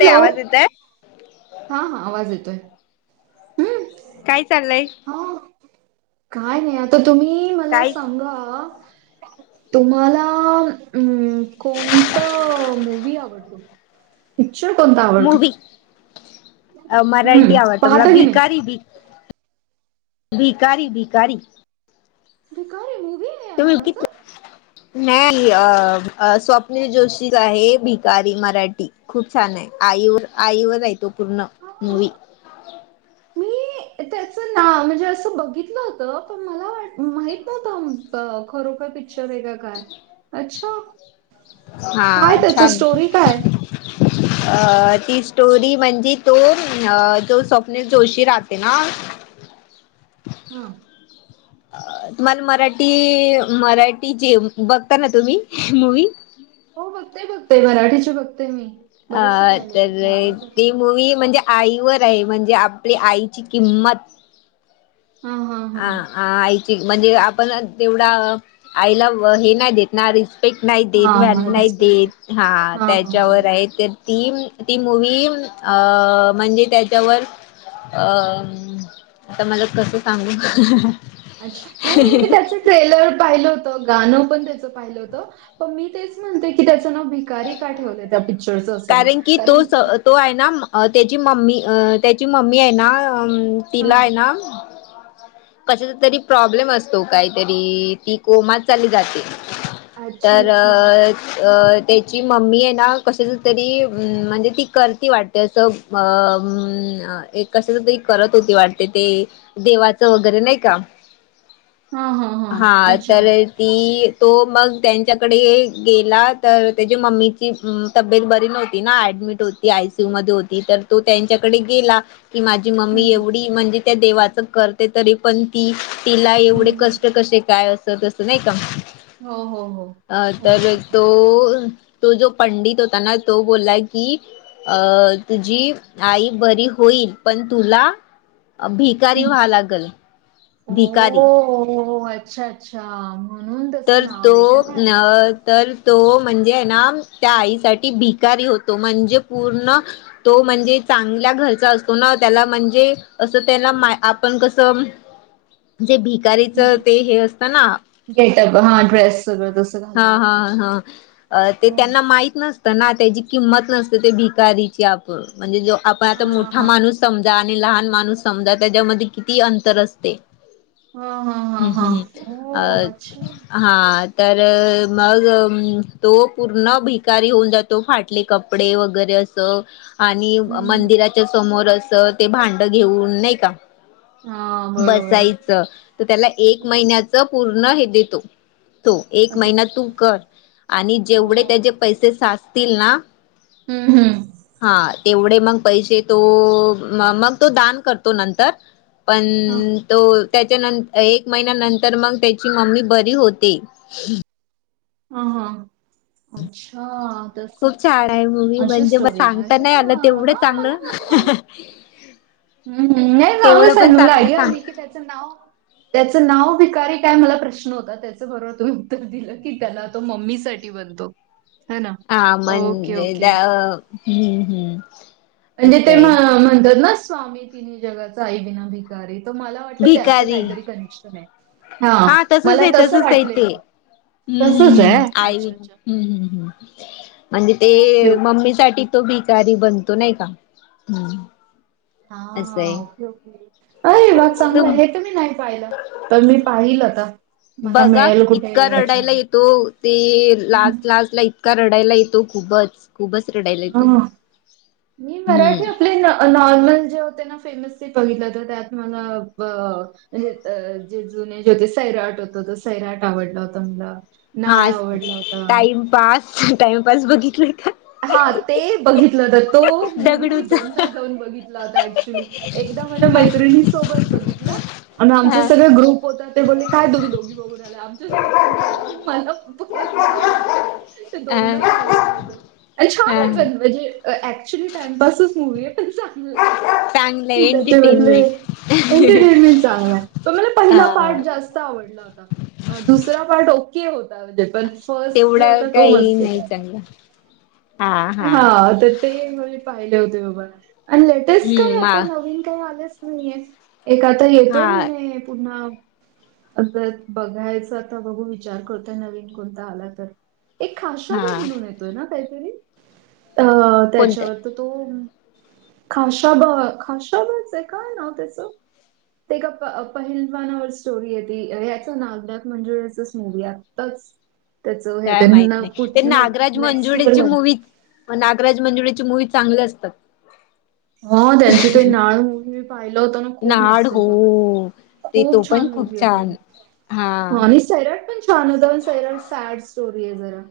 ताई हॅलो. आवाज येतोय? हां हां आवाज येतोय. हम्म काय चाललंय? हा काय नाही आता तुम्ही मला काहीच सांगा तुम्हाला उम्म कोणतं मूवी आवडतो? पिक्चर कोणता आवडतो? अ मराठी हम्म आवडत मला, पाहता की नाही बिकारी बी, भिकारी भिकारी भिकारी मुवीय. [unintelligible] नाही अ अ स्वप्नील जोशीच आहे, भिकारी मराठी. खूप छान आहे आईवर, आईवर आहे तो पूर्ण हा मूवी. मी त्याच नाव म्हणजे असं बघितलं होतं पण मला वा माहीत नव्हतं. अ खरोखर पिक्चर वेग काय? हा काय त्याच छान स्टोरी काय? अ ती स्टोरी म्हणजे तो उम्म अ तो स्वप्नील जोशी राहते ना हं. अ तुम्हाल मराठी, मराठी जे बघता ना तुम्ही मूवी? हो बगतोय बगतोय मराठीचे बगतोय मी. अ बरेचसे पाहिलेले तर आहेत मी आवडतात ती मला. मूवी म्हणजे आ आईवर आहे म्हणजे आपली आईची किंमत. हां, हां, आ हां. आ आईची म्हणजे आपण तेवढा आईला व हे नाही देत ना रिस रिस्पेक्ट नाय देत, हां, व्हॅल्यू नाय रिस्पेक्ट आहे. देत हां त्याच्यावर आहे ते. तीम ती मूवी येऊन अं म्हणजे त्याच्यावर अम्म, आता मला कस सांगू? अच्छा, नाही म्हणजे मी त्याच ट्रेलर पाहिलं होत, गाणं पण त्याच पाहिलं होत, पण मी तेच म्हणते की त्याचं नाव भिकारी का ठेवलंय त्या पिक्चरचं असं नाव, की तो कारण तो आहे ना म त्याची मम्मी अ त्याची मम्मी आहे ना अम्म तिला आय हां. ना कशाचा तरी प्रॉब्लेम असतो काहीतरी ती कोमात चालली जाते. अच्छा, तर अच्छा. अ त्याची मम्मी आहे ना कशाच तरी अम्म म्हणजे ती करती वाटत अस त्याच म अम्म ए कशाच तरी करत होती वाटते, ते देवाचं वगैरे नाही का? हां हां. हां त्याले ती, तो मग त्यांच्याकडे गेला तर त्याची मम्मीची उम्म तब्येत बरी नव्हती ना ॲडमिट होती, आय सी यू मध्ये होती, तर तो त्यांच्याकडे गेला की माझ जी हं, मम्मी हं. एवढी म्हणजे त्या देवाच करते तरी पण ती तिला हं, एवढे क हं. कशे काय अस तसं नाही का? हो, हो, अ हो. तर अच्छा. तो तो जो पंडित होता ना तो बोलला की अ तुझी आई बरी होईल पण तुला अ भीक कारी व्हायल लागल. ओ भिकारी हो अच्छा! अच्छा, म्हणून तस तर नाव तो आहे का? तर तो म्हणजे आहे ना त्या आईसाठी भिकारी होतो म्हणजे पूर्ण तो म्हणजे चांगल्या घरचा असतो ना त्याला म्हणजे असं त्याला माय आपण कसं [inaudible] जे भिकारीचं ते हे असतं ना गेट अप हा ड्रेस सगळं तसं. हा घालावं हा लागतं. हा अ ते हो. त्यांना माहित नस त्यांना त्याची किंमत नसते ते भिकारीची आपण म्हणजे जो आपण हा आता हा मोठा हा माणूस समजा आणि लहान माणूस समजा त्याच्यामध्ये किती अंतर असते. हा हा हा हम्म हा हम्म हो अच्छा हम्म अ हा तर मग तो पूर्ण भिकारी होऊन जातो फाटले कपडे वगैरे अस तो आणि हम्म मंदिराच्या समोर अस ते भांड घेऊन नाही का हा बरोबर बसायचं तर त्याला एक महिन्याच पूर्ण हे देतो होतो एक ओके महिना तू कर आणि हो जेवढे त्याचे पैसे साचतील ना हम्म हम्म! हा तेवढे मग पैसे तो मग तो दान करतो नंतर पण हा तो त्याच्यानं एक महिन्या नंतर मंग त्याची मम्मी बरी होते. ह हा अच्छा! तस खूप छान आहे मुवी अशी म्हणजे मला स्टोरी आहे सांगता अरे नाही वा आलं तेवढं हा चांगल. पण चांगलं सांग [unintelligible] त्याच नाव भिकारी काय मला प्रश्न होता त्याच बरोबर तुम्ही उत्तर दिलं. कि त्याला तो मम्मी साठी बनतो. है ना आ ओके म्हणजे द ओके हम्म हम्म म्हणजे असं ते आहे म्हणतात ना स्वामी तिन्ही जगाचा आई विना भिक कारी तर मला वाटलं त्याचं भिकारी काहीतरी कनेक्शन आहे हा तसच मला आहे तसं तसच आहे ते वाटलेलं तसंच आहे आई अच्छा वि अच्छा म्हणजे ते ओके ओके. मम्मी साठी तो भिकारी बनतो नाही का असं हा आहे ओके ओके अरे वाघ चांगलं आहे तुम हे तर मी नाही पाहिलं. तर मी पाहिल आता मला बघा मिळेल कुठे इतका ह्याच्यावर रडायला येतो ते लाच हम्म. लाच ला इ का रडायला येतो खूपच खूपच रडायला येतो. हा मी हम्म मराठी आपले नॉर्मल जे होते ना फिल् मीच ते बघितलं तर त्यात मला अ म्हणजे जे जुने जे होते सैराट होत तो सैराट आवडला होता मला. नाळ आज आवडला होता. टाइमपास टाइमपास बघितलंय का? हा ते बघितलं होत तो मुूवी मी दगडूचा दोनदा जाऊन बघितला होता ऍ एकदा मला मैत्रिणी सोबत बघितलं आणि आमच हा सगळ ग्रुप होता ते बोले काय तुम्ही दोघी बघून आला आमच्यासोबत पण चला मग मला परत जाव लागला. ते हा दोनदा पाहिला आहे मी ते अ छान हा आहे पण म्हणजे ऍक्च्युली टाइमपासच मुूवी आहे पण चा चांगलं त्याच्यामधले एंटरटेनमेंट एंटरटेनमेंट चा आहे तो मला अ पहिला पार्ट जास् मस्त आवडला होता, दुसरा पार्ट ओके होता म्हणजे पण फर्स्ट जो होता तो, मस्त होता. या. हा, आता ते म्हंजे पाहिले होते बाबा मी आणि लेटेस्ट काय हम्म मा आता नवीन काही आल्यात? एक आता येतोय हा म्हणे पुून्हा जर बघायच, आता बघू विचार करतोय नवीन कोणता आला तर एक हा खाशाबा म्हणून येतोय ना, काहीतरी अ कोणतं त्याच्यावर तर तो खाशाबा, खाशाबाच आहे का नाव त्याचं? ते एका प पहिलवानावर स्टोरी ये ती, ह्याच नाव त्यात म्हंजे असं मूवी् आहे अताच त्याच व्हय काय त्यांना माहित नाव नाही ते [unintelligible] नेक्स्ट इयर मग नागराज मंजुळेची मूवी् चांगले असतात. हां, त्यांचे ते नाळ मूव्ही मी पाहिलं होत ना, खूप नाड मस्त होता. हो ते तो खूप पण छान मूव्ही खूप होता छान तो. हा. आणि सैराट पण छान होता, पण सैराट सॅड स्टोरी आहे जरा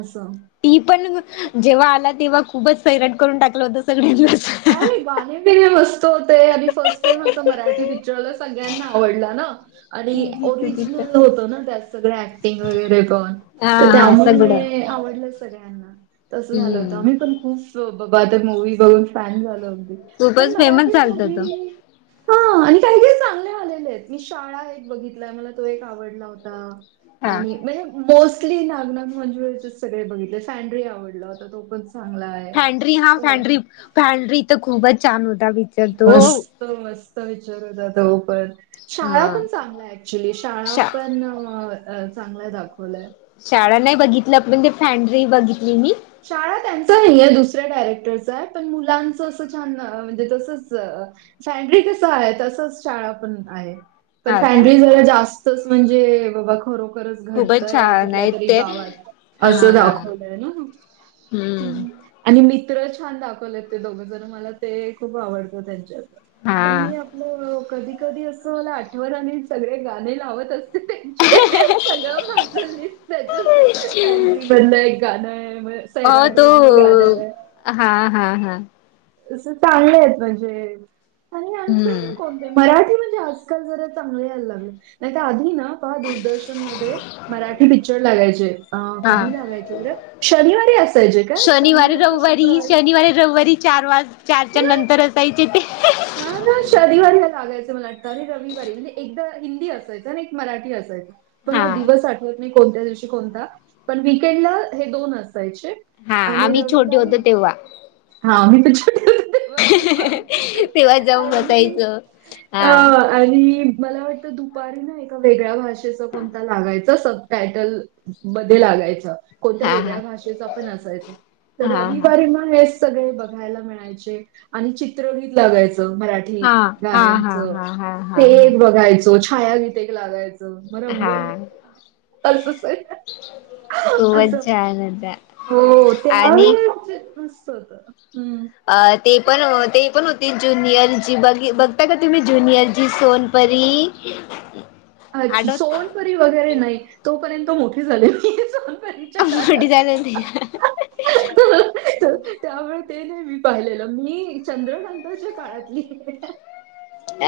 असं. ती पण जेव्हा आला तेव्हा, खूपच सैराट करून टाकलं होता सगळ्यांनाच. त्यातले गाणे विण्या असतो ते आणि फर्स्ट टाईम असं मराठी पिक्चर सगळ्यांना आवडला ना. आणि जिथं तिथं ओरिजिनल होतं ना, त्यात सगळ्या ऍक्टिंग वगैरे पण हा तर हा सगळं त्यामुळे आवडलं सगळ्यांना, तसं झालं होतं हम्म. आम्ही पण खूप जो बाबा, आ मूवी् बघून फॅन झालो अगदी पण खूपच फेमस मराठी झालता तो. मूवी हा आणि काही काही चांगले आलेले आहेत. मी शाळा एक बघितलाय, मला तो एक आवडला होता. हा. आणि म्हणजे मोस्टली नागनाथ मंजुळेचे सगळे बघितले, फॅनडरी आवडला होता, तो पण चांगला आहे फॅन्ड्री हा फॅन्ड्री, फॅन्ड्री तर खूपच छान होता. पिक्चर तो. मस्त मस्त पिचर होता तो पणं शाळा हा पण चांगला हाय ऍक्च्युली, शाळा शा पण अ चांगला दाखवलाय. शाळा नाही बघितलं, पण ते फँडरी बघितली मी. शाळा त्यांचा नाहीए, दुसऱ्या डायरेक्टरचा हाय, पण मुलांचं असं छान अ म्हणजे तसच फॅन्ड्री कस आहे, तसच शाळा पण आहे. पण हा का फॅन्ड्री ज मध्ये जरा जास्तच म्हणजे बाबा खर च खूपच घडतय, छान कुठल्या आहे तरी ते गावात असं हा दाखवलंय ना? ह हम्म ह. आणि मित्र छान दाखवलेत, ते दोघं जण मला ते खूप आवडतं त्यांच्यात. हा. मी आपलं कधी कधी असं मला आठवण आणि सगळे गाणे लावत असते त्यांचे. [inaudible] सगळं माझं लिस् त्याचच ये फॅन्ड्री मधलं एक गाणंय अ सैराट तो मधलं गाणंय. हा. हा. हा. अस चांगलेत म्हणजे आणि आणखी हम्म कोणते मराठी म्हणजे अस आजकाल जरा चांगले यायला लागले, नाही तर आधी ना, पा दूरदर्शन मध्ये मराठी पिक्चर लागायचे, आ हा. कधी लागायचे बर, शनिवारी असायचे काय? शनिवारी- रववारी, शनिवारी- रववारी चार वाज चारच्या नंतर असायचे ते. हा ना शनिवारी, हा लागायचं मला वाटत, हे रविवारी म्हणजे एकदा हिंदी असं त्याच्याने एक मराठी असायचा. हा मला दिवस आठवत नाही कोणत्या दिवशी कोणता पण वीकेंडला हे दोन असायचे. हा आम्ही छोटे होतो तेव्हा. हा मी तर छोटे होतं. तेव्हा जाउन आणि बसायचं अ, हा. आणि मला वाटतं दुपारी ना एका वेगळ्या भाषेचं कोणता लागायचं सब टायटल. मध्ये लागायच कोणत्या हा हा वेगळ्या भाषेचा पण असायच हा तर हा रविवारी मग. हे सगळे बघायला मिळायचे आणि चित्रगीत लागायच मराठी. ते हा हा हा गाण्याच हा हा ते हा एक हा बघायचो छायागीत एक लागायच. द म रंगोली. हा खूपच छान होता हो आणि हम. अ ते पण ते पण होते ज्युनियर जी बघ बघता का तुम्ही ज्युनियर जी सोन''--'' परी. अच्छा सोनपरी वगैरे नाही तोपर्यंत मोठी झालेली सोनपरी. श का मोठी झाली होती [inaudible] त्यामुळे ते नाही मी पाहिलेलं मी चंद्रकांतच्या काळातली हाय.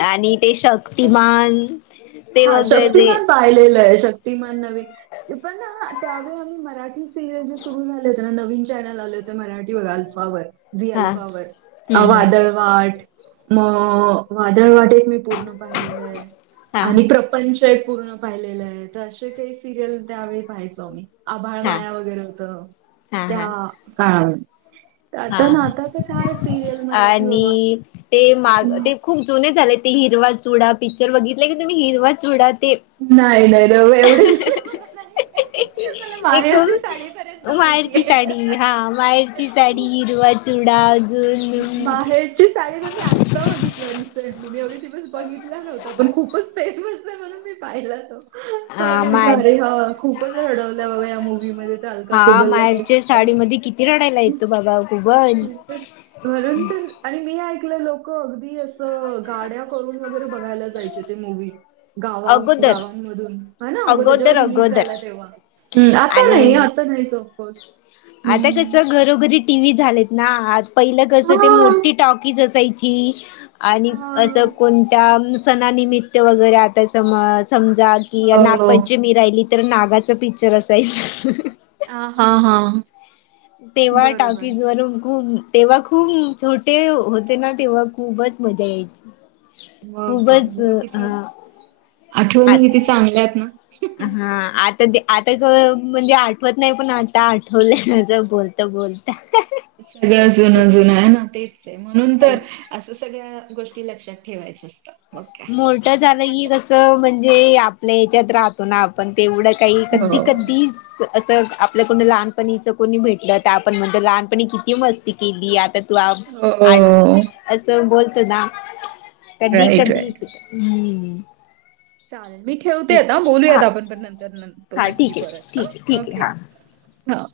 आणि ते शक्तिमान. ते हा वगैरे शक्तिमान पाहिलेलं आहे शक्तिमान नवीन पण त्यावेळी आम्ही मराठी. सिनियर जी सुरू झाले होते ना नवीन चॅनल आले होते मराठी व अल्फावर. जी हा अल्फावर. हम्म हम्म वाट मग वादळ वाट एक मी पूर्ण पाहिलेलं आहे. हा आणि प्रपंचही पूर्ण पाहिलेलं आहे तर असे काही सिरियल त्यावेळी पाहायचो आम्ही. आभाळ हा माया वगैरे होतं हा त्या हा काळात. हा आता ना हा आता ते काय सिरियल मराठी बाबा आणि ते माग हम्म. ते खूप जुने झाले ते हिरवा चुडा पिक्चर बघितलं की तुम्ही? हिरवा चुडा ते. नाही नाही एवढे जुने मला नाही आवडत. एक माहेरची माहितीये. साडी हां माहेरची. ची साडी हिरवा चूडा जुनू मग. ची साडी तर मी आता बघितलं रिसेंटली मी एवढे दिवस बघितला नव्हता पण खूपच फेमस आहे म्हणून मी. पाहिला तो. हा तर म्हटलं माहेर अरे हां खूपच रडवलं बाबा या मुव्हीमध्ये तर अलका खुबरला काय खरं नाही. ति रडायला येतो बाबा खूपच. मग नंतर. आणि मी ऐकलं लोक अगदी असं गाड्या करून वगैरे बघायला जायचे ते मूवी्. गावा अगोदर गावांमधून हा ना जेव्हा अगोदर रिलीज अगोदर झाला तेव्हा. आत्ता आणि नाहीच ओ. आता कस घरोघरी. टी व्ही झालेत ना पहिलं कसं ते हां. मोठी टॉकीज असायची. आणि असं हां. कोणत्या सणानिमित्त वगैरे आता समा समजा. की हो. नागपंचमी राहिली तर नागाचं पिक्चर असायचा. आ हां हां, तेव्हा टॉकीज वरून खूप. तेव्हा खूप छोटे होते ना तेव्हा खूपच मजा यायची. मग काय खूपच मग अ किती ''--'' आठवणी आता किती चांगल्या आहेत ना. अहं आत ''--'' तर ते आता क म्हणजे आठवत नाही पण आता आठवलं जर बोलता बोलता. सगळं जुनं जुनं आहे ना तेच आहे म्हणून तर असं सगळ्या गोष्टी लक्षात ठेवायच्या असतात मग काय. मोठ झालं की कसं म्हणजे आपल्या ह्याच्यात राह तो ना आपण तेवढं काही कधी हो. कधीच असं आपल्या कोणी लहानपणीच कोणी भेटलं तर आपण म्हणतो लहानपणी किती मस्ती केली. आता [unintelligible] ओ असं बोलतो ना कधी राईट कधी राईट. हम्म! चालेल मी ठेवतेय ठीक आता हा बोलूयात आपण पण नंतर न- हा ठीक नक्की आहे परत ठीक आहे हं ठीक आहे ओके! हा हव‌!